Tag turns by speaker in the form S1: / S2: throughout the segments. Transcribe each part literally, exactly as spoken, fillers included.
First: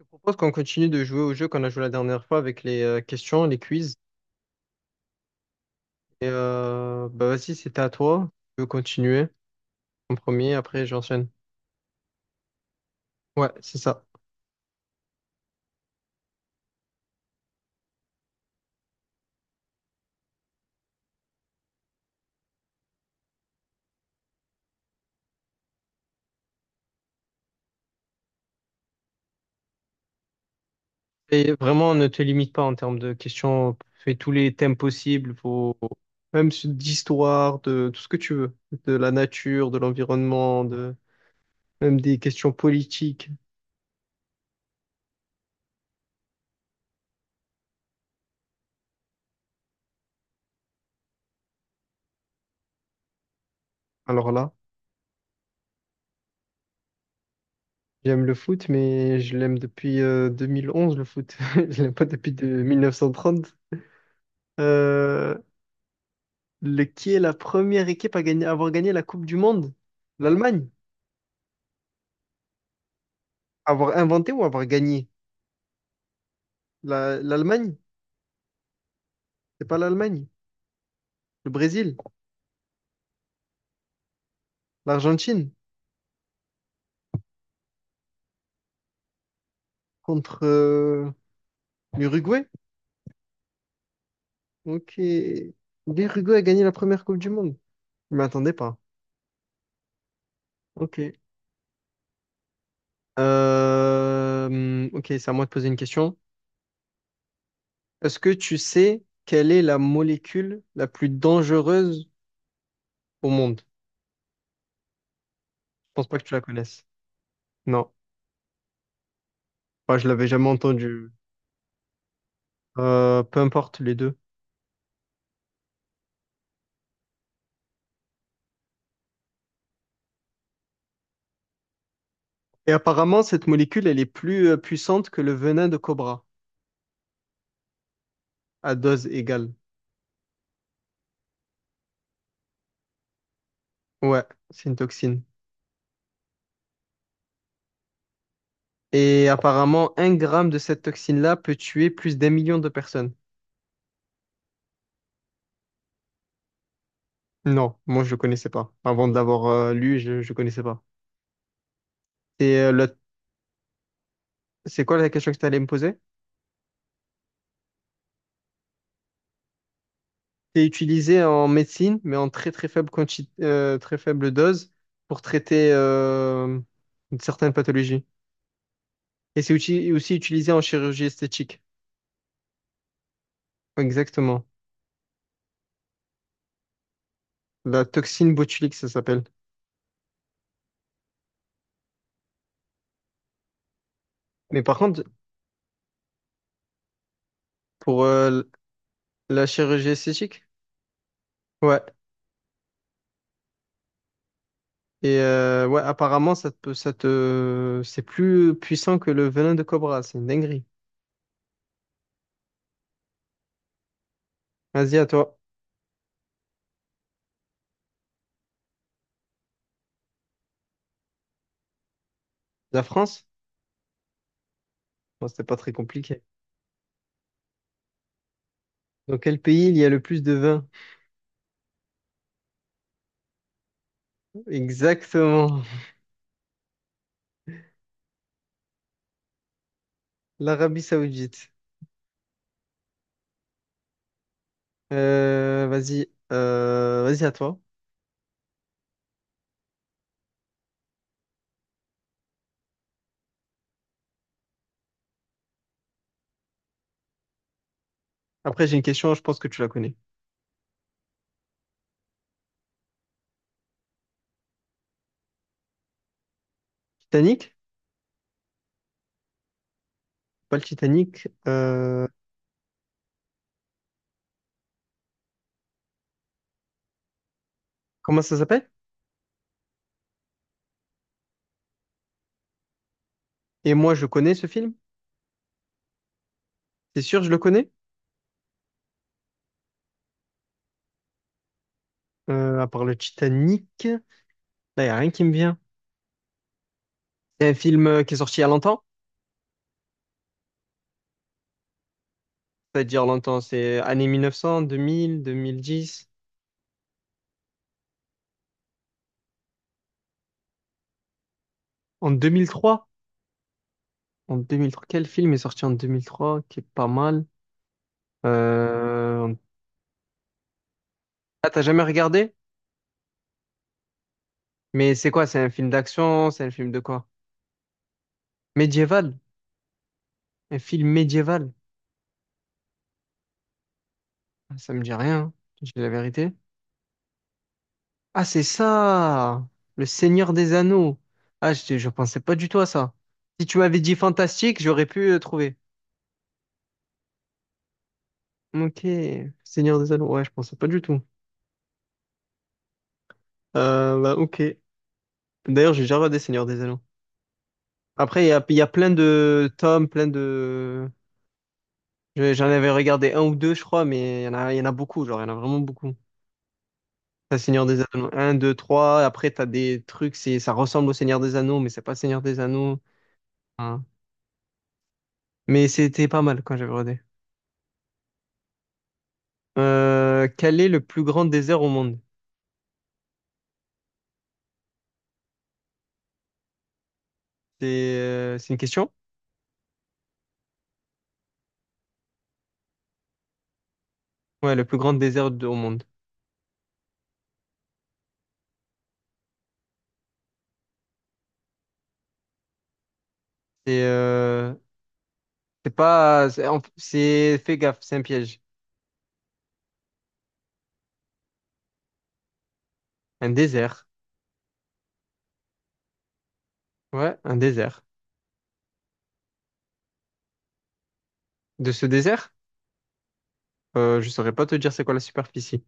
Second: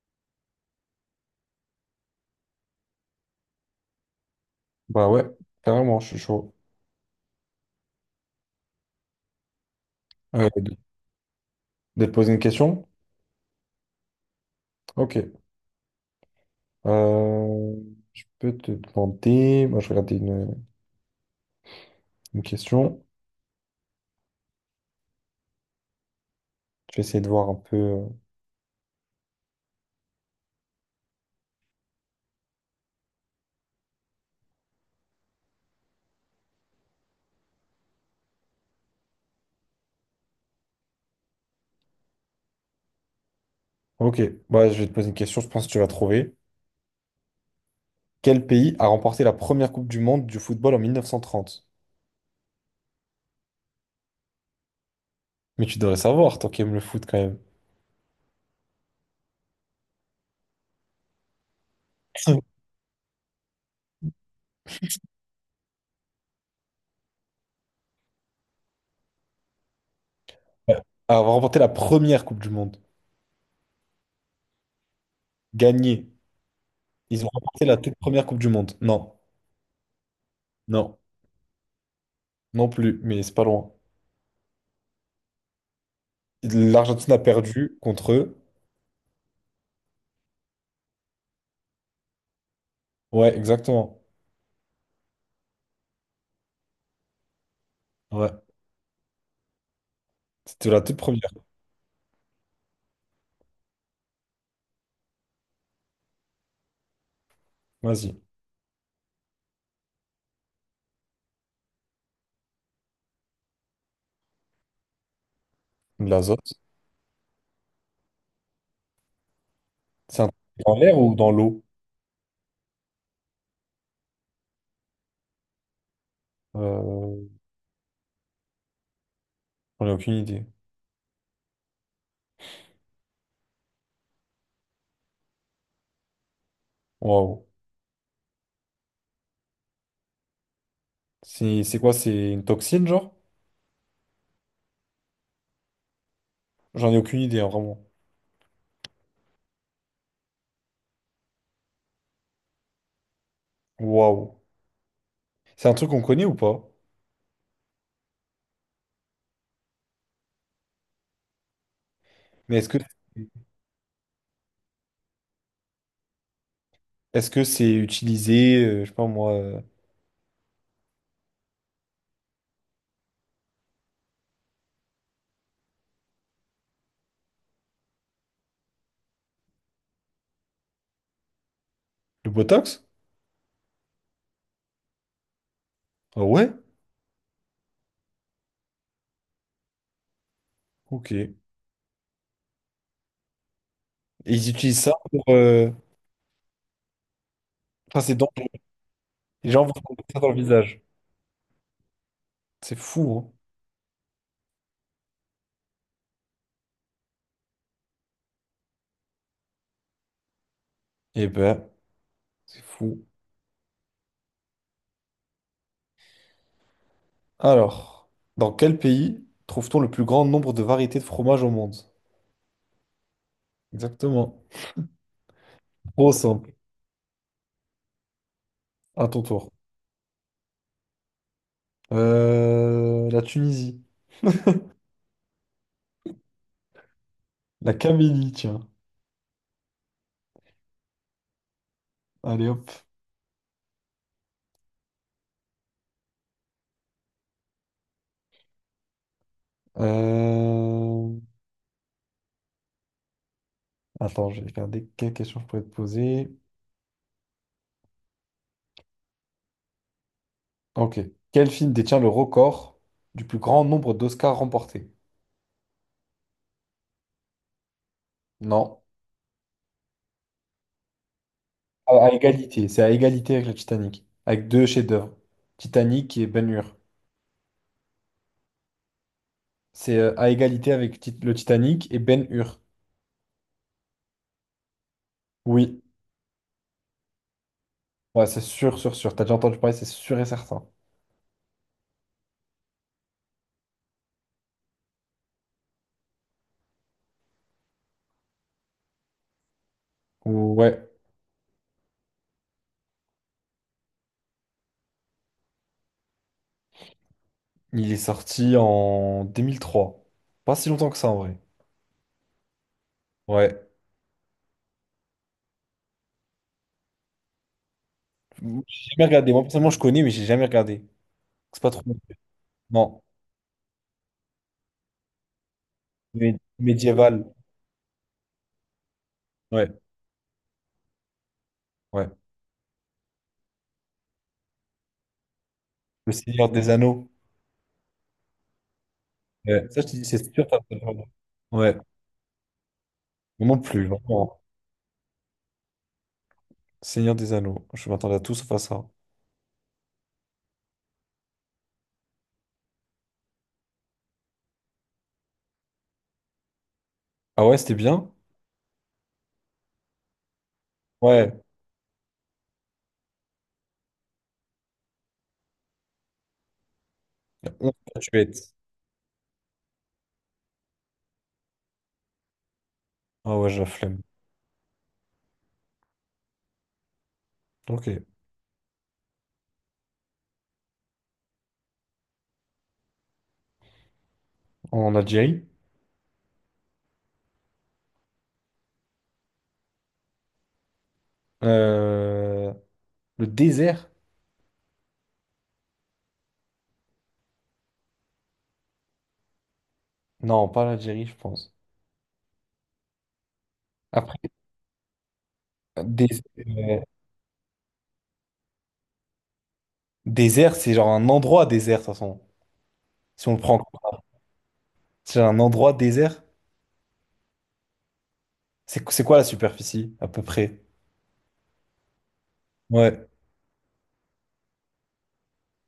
S1: Je propose qu'on continue de jouer au jeu qu'on a joué la dernière fois avec les euh, questions, les quiz.
S2: Bah ouais, carrément, je suis
S1: Et
S2: chaud.
S1: euh, bah vas-y, c'était à toi. Je veux continuer en
S2: Euh,
S1: premier,
S2: de,
S1: après j'enchaîne.
S2: de te poser une question?
S1: Ouais, c'est ça.
S2: Ok. Euh, je peux te demander. Moi, je vais regarder une, une question. Je vais essayer de voir un peu. euh,
S1: Et vraiment, ne te limite pas en termes de questions. Fais tous les thèmes possibles, faut... même su- d'histoire, de tout ce que tu veux, de la nature, de l'environnement, de même des questions politiques.
S2: Ok, bah, je vais te poser une question, je pense que tu vas trouver. Quel pays a remporté la première Coupe du Monde du football en mille neuf cent trente?
S1: Alors là,
S2: Mais tu devrais savoir, toi qui aimes le foot quand même.
S1: j'aime le foot, mais je l'aime depuis euh, deux mille onze, le foot. Je l'aime pas depuis de- mille neuf cent trente. Le, qui est la première équipe à gagner, à avoir gagné la Coupe du Monde? L'Allemagne.
S2: Ouais. A remporté la première Coupe du Monde.
S1: Avoir inventé ou avoir gagné?
S2: Gagné.
S1: La-
S2: Ils ont remporté
S1: L'Allemagne?
S2: la toute première Coupe du Monde. Non,
S1: C'est pas l'Allemagne.
S2: non,
S1: Le Brésil?
S2: non plus, mais c'est pas loin.
S1: L'Argentine?
S2: L'Argentine a perdu contre eux.
S1: Contre euh, l'Uruguay?
S2: Ouais, exactement.
S1: Ok. L'Uruguay a gagné la première Coupe du Monde. Je
S2: Ouais.
S1: m'y pas.
S2: C'était la toute
S1: Ok.
S2: première.
S1: Euh, hum, ok, c'est à moi de poser une question. Est-ce
S2: Vas-y.
S1: que tu sais quelle est la molécule la plus dangereuse au monde? Je pense
S2: De
S1: pas que tu la
S2: l'azote.
S1: connaisses. Non. Moi, je
S2: C'est
S1: l'avais
S2: un...
S1: jamais
S2: dans l'air
S1: entendue.
S2: ou dans l'eau?
S1: Euh, peu importe les deux.
S2: Euh, J'en ai aucune idée.
S1: Et apparemment, cette molécule, elle est plus euh, puissante que le venin de cobra,
S2: Waouh.
S1: à dose égale.
S2: C'est c'est quoi? C'est une toxine, genre?
S1: Ouais, c'est une toxine.
S2: J'en ai aucune idée, hein, vraiment.
S1: Et apparemment, un gramme de cette toxine-là peut tuer plus d'un million de personnes.
S2: Waouh. C'est un truc qu'on connaît ou pas?
S1: Non, moi, je ne connaissais pas. Avant de l'avoir euh, lu, je ne connaissais pas.
S2: Mais
S1: Et
S2: est-ce
S1: euh,
S2: que
S1: le- c'est quoi la question que tu allais me poser?
S2: est-ce que c'est utilisé, euh, je sais pas moi, euh,
S1: C'est utilisé en médecine, mais en très très faible quanti- euh, très faible dose pour traiter euh, certaines pathologies. Et c'est uti- aussi utilisé en chirurgie esthétique.
S2: le Botox?
S1: Exactement.
S2: Ah ouais?
S1: La toxine botulique, ça s'appelle.
S2: Ok. Et ils
S1: Mais par
S2: utilisent ça
S1: contre,
S2: pour... euh, enfin,
S1: pour
S2: c'est
S1: euh,
S2: dangereux.
S1: la
S2: Les gens vont se
S1: chirurgie
S2: mettre ça dans le
S1: esthétique,
S2: visage.
S1: ouais.
S2: C'est fou, hein?
S1: Et euh, ouais, apparemment, ça te, peut- ça te, c'est plus puissant que le venin de cobra. C'est une dinguerie.
S2: Eh ben, c'est fou.
S1: Vas-y, à toi.
S2: Alors, dans quel pays trouve-t-on le plus grand nombre de variétés de fromage au monde?
S1: La France?
S2: Exactement.
S1: Bon, c'était pas très
S2: Trop
S1: compliqué.
S2: simple. À
S1: Dans
S2: ton
S1: quel
S2: tour.
S1: pays il y a le plus de vin?
S2: Euh, la Tunisie.
S1: Exactement.
S2: La Camélie, tiens.
S1: L'Arabie Saoudite.
S2: Allez hop.
S1: Euh, vas-y, euh, vas-y, à toi.
S2: Euh, Attends, je vais regarder quelle question je pourrais te poser.
S1: Après, j'ai une question, je pense que tu la connais.
S2: Ok. Quel film détient le record du plus grand nombre d'Oscars remportés?
S1: Titanic?
S2: Non.
S1: Pas le Titanic. Euh,
S2: À, à égalité. C'est à égalité avec le Titanic. Avec deux chefs-d'œuvre. Titanic et Ben-Hur.
S1: comment ça s'appelle?
S2: C'est euh, à égalité avec Tit- le Titanic et Ben-Hur.
S1: Et moi, je connais ce film?
S2: Oui.
S1: C'est sûr, je le connais?
S2: Ouais, c'est sûr, sûr, sûr. T'as déjà entendu parler, c'est sûr et certain.
S1: Euh, à part le Titanic. Là, y a rien qui me vient. C'est un film euh, qui est sorti il y a longtemps?
S2: Ouais,
S1: C'est-à-dire longtemps, c'est années mille neuf cent, deux mille, deux mille dix.
S2: il est sorti en deux mille trois. Pas si longtemps que ça, en vrai.
S1: En deux mille trois?
S2: Ouais.
S1: En deux mille trois, quel film est sorti en deux mille trois qui est pas mal?
S2: J'ai jamais regardé.
S1: Euh...
S2: Moi, personnellement, je connais, mais j'ai jamais regardé.
S1: Ah,
S2: C'est
S1: t'as
S2: pas trop
S1: jamais
S2: mon truc.
S1: regardé?
S2: Non.
S1: Mais c'est quoi? C'est un film d'action?
S2: Mé-
S1: C'est un film de quoi?
S2: médiéval.
S1: Médiéval?
S2: Ouais,
S1: Un film médiéval?
S2: ouais.
S1: Ah, ça me dit rien, hein. Je dis la
S2: Le
S1: vérité.
S2: Seigneur des Anneaux.
S1: Ah, c'est ça!
S2: Ouais. Ça,
S1: Le
S2: je te dis,
S1: Seigneur
S2: c'est sûr,
S1: des
S2: t'as pas
S1: Anneaux.
S2: regardé.
S1: Ah, je,
S2: Ouais.
S1: je pensais pas du tout à ça. Si
S2: Moi
S1: tu
S2: non
S1: m'avais
S2: plus,
S1: dit
S2: vraiment.
S1: fantastique, j'aurais pu euh, trouver.
S2: Seigneur des Anneaux. Je m'attendais à tout sauf à
S1: Ok,
S2: ça.
S1: Seigneur des Anneaux, ouais, je pensais pas du tout. Euh, bah, ok. D'ailleurs, j'ai déjà regardé Seigneur des Anneaux.
S2: Ah ouais, c'était bien?
S1: Après, il y a, il y a plein de tomes, plein de...
S2: Ouais.
S1: je- J'en avais regardé un ou deux, je crois, mais il y en a, il y en a beaucoup, genre, il y en a vraiment beaucoup. T'as
S2: Il y a
S1: Seigneur
S2: onze
S1: des Anneaux Un, deux,
S2: statuettes.
S1: trois. Après, t'as des trucs, c'est, ça ressemble au Seigneur des Anneaux, mais c'est pas Seigneur des Anneaux.
S2: Ah ouais, j'ai la
S1: Hein.
S2: flemme.
S1: Mais c'était pas mal quand j'avais regardé.
S2: Ok.
S1: Euh, quel est le plus grand désert au monde?
S2: En Algérie.
S1: C'est euh, c'est une question?
S2: Euh, Le désert?
S1: Ouais, le plus grand désert de- au monde.
S2: Non, pas l'Algérie, je pense.
S1: C'est
S2: Après,
S1: euh, C'est
S2: dés-
S1: pas, c'est, en-
S2: euh,
S1: c'est- Fais gaffe, c'est un piège.
S2: désert, c'est genre un endroit désert, de toute façon. Si
S1: Un
S2: on le prend,
S1: désert.
S2: c'est un endroit désert.
S1: Ouais, un désert.
S2: C'est qu- c'est quoi la superficie, à peu près?
S1: De ce désert,
S2: Ouais.
S1: euh, je saurais pas te dire c'est quoi la superficie,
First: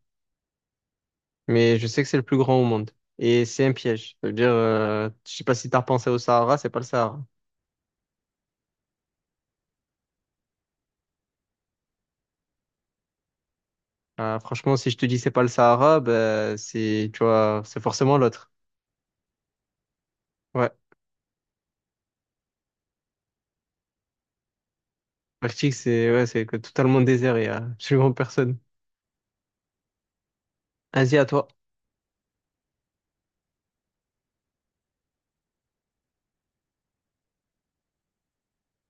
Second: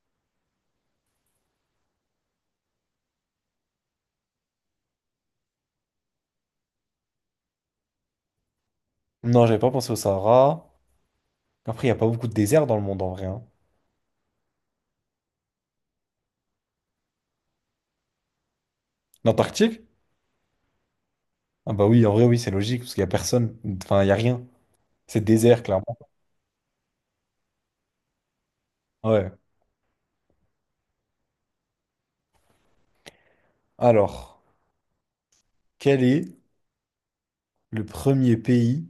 S1: mais je sais que c'est le plus grand au monde. Et c'est un piège. Ça veut dire, euh, je sais pas si t'as repensé au Sahara, c'est pas le Sahara.
S2: Non, j'avais pas pensé au Sahara. Après, il n'y a pas beaucoup de déserts dans le monde, en vrai, hein.
S1: Euh, franchement, si je te dis c'est pas le Sahara, ben, c'est, tu vois, c'est forcément l'autre.
S2: L'Antarctique?
S1: Ouais.
S2: Ah bah oui, en vrai, oui, c'est logique, parce qu'il n'y a personne. Enfin, il n'y a rien. C'est désert,
S1: L'Arctique,
S2: clairement.
S1: c'est, ouais, c'est que totalement désert et y a absolument personne.
S2: Ouais.
S1: Asie, à toi.
S2: Alors, quel est le premier pays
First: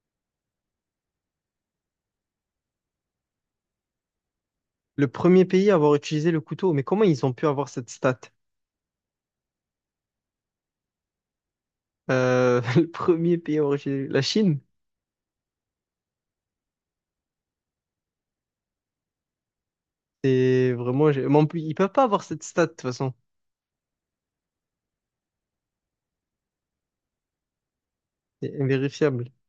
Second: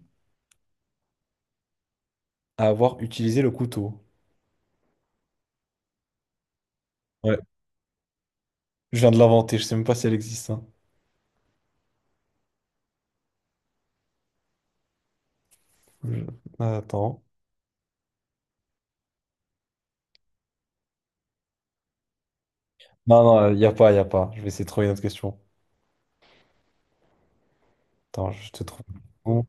S2: à avoir utilisé le couteau?
S1: Le premier pays à avoir utilisé le couteau, mais comment ils ont
S2: Ouais.
S1: pu avoir cette stat?
S2: Je viens de l'inventer, je sais même pas si elle existe, hein.
S1: Euh, le premier pays à avoir utilisé, la Chine?
S2: Je- attends.
S1: C'est vraiment. j'ai- Mais en plus, ils peuvent pas avoir cette stat, de toute façon.
S2: Non, non, il n'y a pas, il n'y a pas. Je vais essayer de trouver une autre question. Attends, je
S1: C'est
S2: te trouve.
S1: invérifiable.
S2: Bon,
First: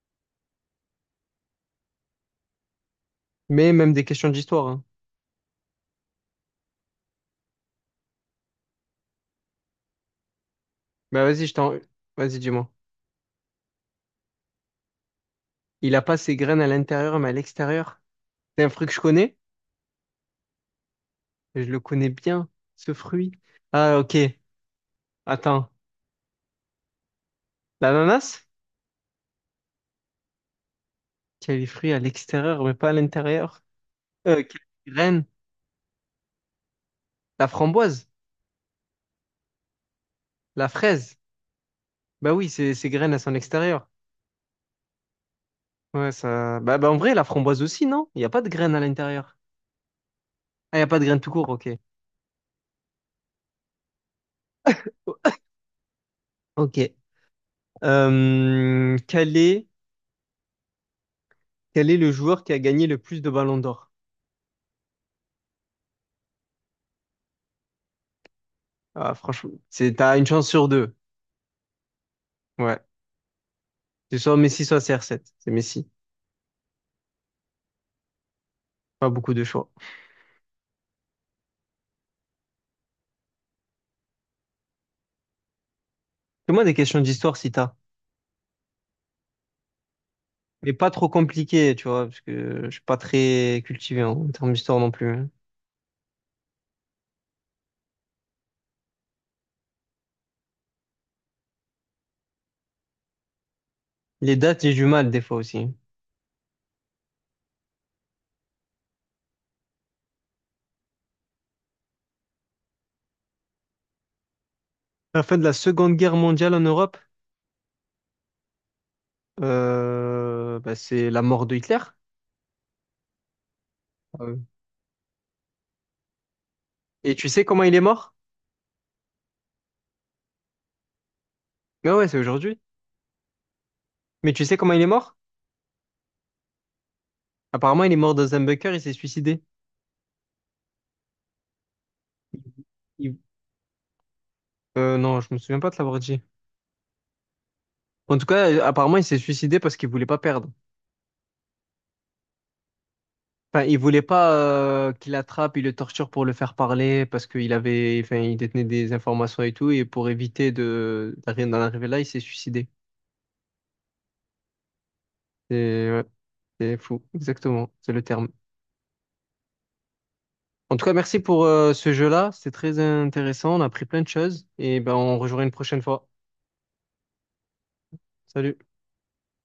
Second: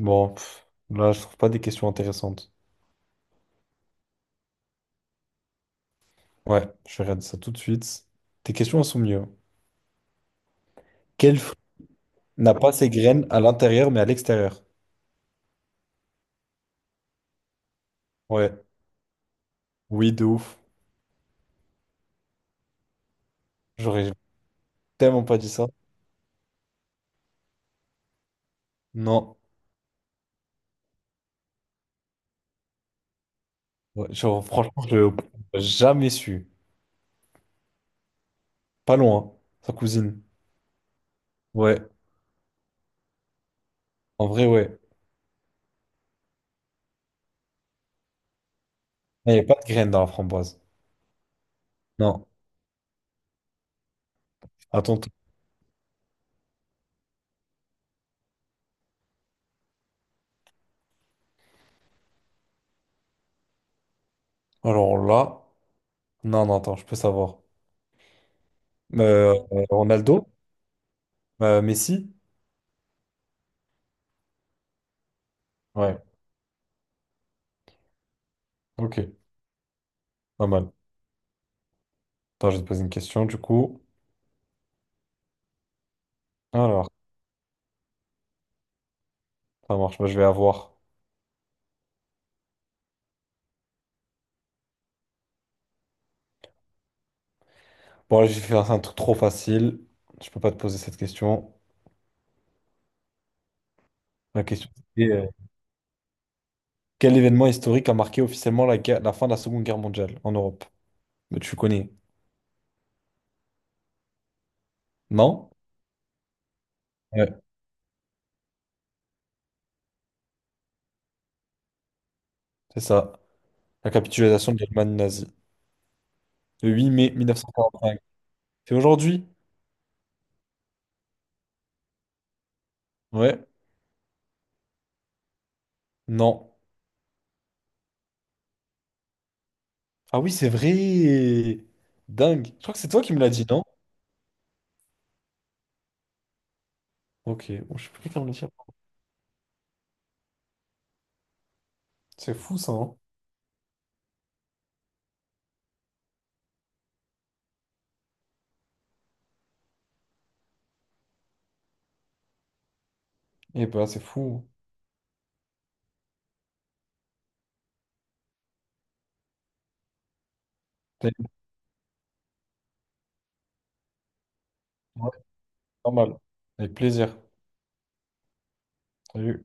S2: Bon, pff, là, je trouve pas des questions intéressantes.
S1: Mais même des questions d'histoire, hein.
S2: Ouais, je regarde ça tout de suite. Tes questions, elles sont mieux.
S1: Bah,
S2: Quel
S1: vas-y, je
S2: fruit
S1: t'en. Vas-y,
S2: n'a
S1: dis-moi.
S2: pas ses graines à l'intérieur mais à l'extérieur?
S1: Il a pas ses graines à l'intérieur, mais à l'extérieur.
S2: Ouais,
S1: C'est un fruit que je connais.
S2: oui, de ouf.
S1: Je le connais bien, ce fruit. Ah,
S2: J'aurais
S1: ok.
S2: tellement pas dit ça.
S1: Attends. L'ananas?
S2: Non.
S1: Qui a les fruits à l'extérieur, mais pas à l'intérieur.
S2: Ouais,
S1: Euh,
S2: genre,
S1: qui a
S2: franchement,
S1: les
S2: je
S1: graines?
S2: jamais su.
S1: La framboise?
S2: Pas loin, hein, sa cousine.
S1: La fraise?
S2: Ouais,
S1: Bah oui, c'est ses graines, elles sont à l'extérieur.
S2: en vrai, ouais.
S1: Ouais, ça. Bah, bah, en vrai, la framboise aussi, non? Il n'y a pas de graines à
S2: Il
S1: l'intérieur.
S2: n'y a pas de graines dans la framboise.
S1: Ah, il n'y a pas de graines tout court, ok.
S2: Non. Attends. t-
S1: Oh, ok. Euh, quel est, quel est le joueur qui a gagné le plus de ballons d'or?
S2: Alors là. Non, non, attends, je peux savoir.
S1: Ah,
S2: Euh,
S1: franchement,
S2: euh,
S1: c'est, t'as une
S2: Ronaldo?
S1: chance sur deux.
S2: Euh, Messi?
S1: Ouais. C'est soit Messi, soit C R sept. C'est Messi.
S2: Ouais, ok,
S1: Pas beaucoup de choix.
S2: pas mal. Attends, je vais te poser une question du coup.
S1: Fais-moi des
S2: Alors,
S1: questions d'histoire si t'as.
S2: ça marche. Moi, je vais
S1: Mais
S2: avoir.
S1: pas trop compliquées, tu vois, parce que je suis pas très cultivé en termes d'histoire non plus, hein.
S2: Bon, là, j'ai fait un truc trop facile. Je peux pas te poser cette question.
S1: Les
S2: La
S1: dates,
S2: question
S1: j'ai du mal
S2: c'était
S1: des
S2: euh,
S1: fois aussi.
S2: quel événement historique a marqué officiellement la, guerre- la fin de la Seconde Guerre mondiale en Europe? Mais tu connais,
S1: La fin de
S2: non?
S1: la Seconde Guerre mondiale en Europe,
S2: Ouais,
S1: euh, bah, c'est la mort de Hitler.
S2: c'est ça. La
S1: Ah oui.
S2: capitulation de l'Allemagne nazie. Le huit mai
S1: Et
S2: mille
S1: tu
S2: neuf
S1: sais
S2: cent
S1: comment il est
S2: quarante-cinq.
S1: mort?
S2: C'est aujourd'hui?
S1: Ouais, ouais, c'est aujourd'hui.
S2: Ouais,
S1: Mais tu sais comment il est mort?
S2: non.
S1: Apparemment, il est mort dans un bunker, il s'est suicidé.
S2: Ah oui, c'est vrai!
S1: Il-
S2: Dingue. Je crois que c'est toi qui
S1: il-
S2: me l'as dit, non?
S1: euh, non, je me souviens pas de l'avoir dit.
S2: Ok, bon, je sais plus
S1: En
S2: qui
S1: tout
S2: me l'a dit.
S1: cas, euh, apparemment, il s'est suicidé parce qu'il voulait pas perdre.
S2: C'est fou ça, hein?
S1: Enfin, il voulait pas euh, qu'il attrape, il le torture pour le faire parler parce qu'il avait, enfin, il détenait des informations et tout, et pour éviter de d'arri- d'en arriver là, il s'est suicidé.
S2: Et bah c'est fou.
S1: C'est ouais, c'est fou, exactement, c'est le terme. En tout cas, merci
S2: T'as-
S1: pour euh, ce jeu-là, c'était très intéressant, on a appris plein de choses, et ben
S2: ouais,
S1: on rejouera une prochaine fois.
S2: normal. Avec plaisir.
S1: Salut.
S2: Salut.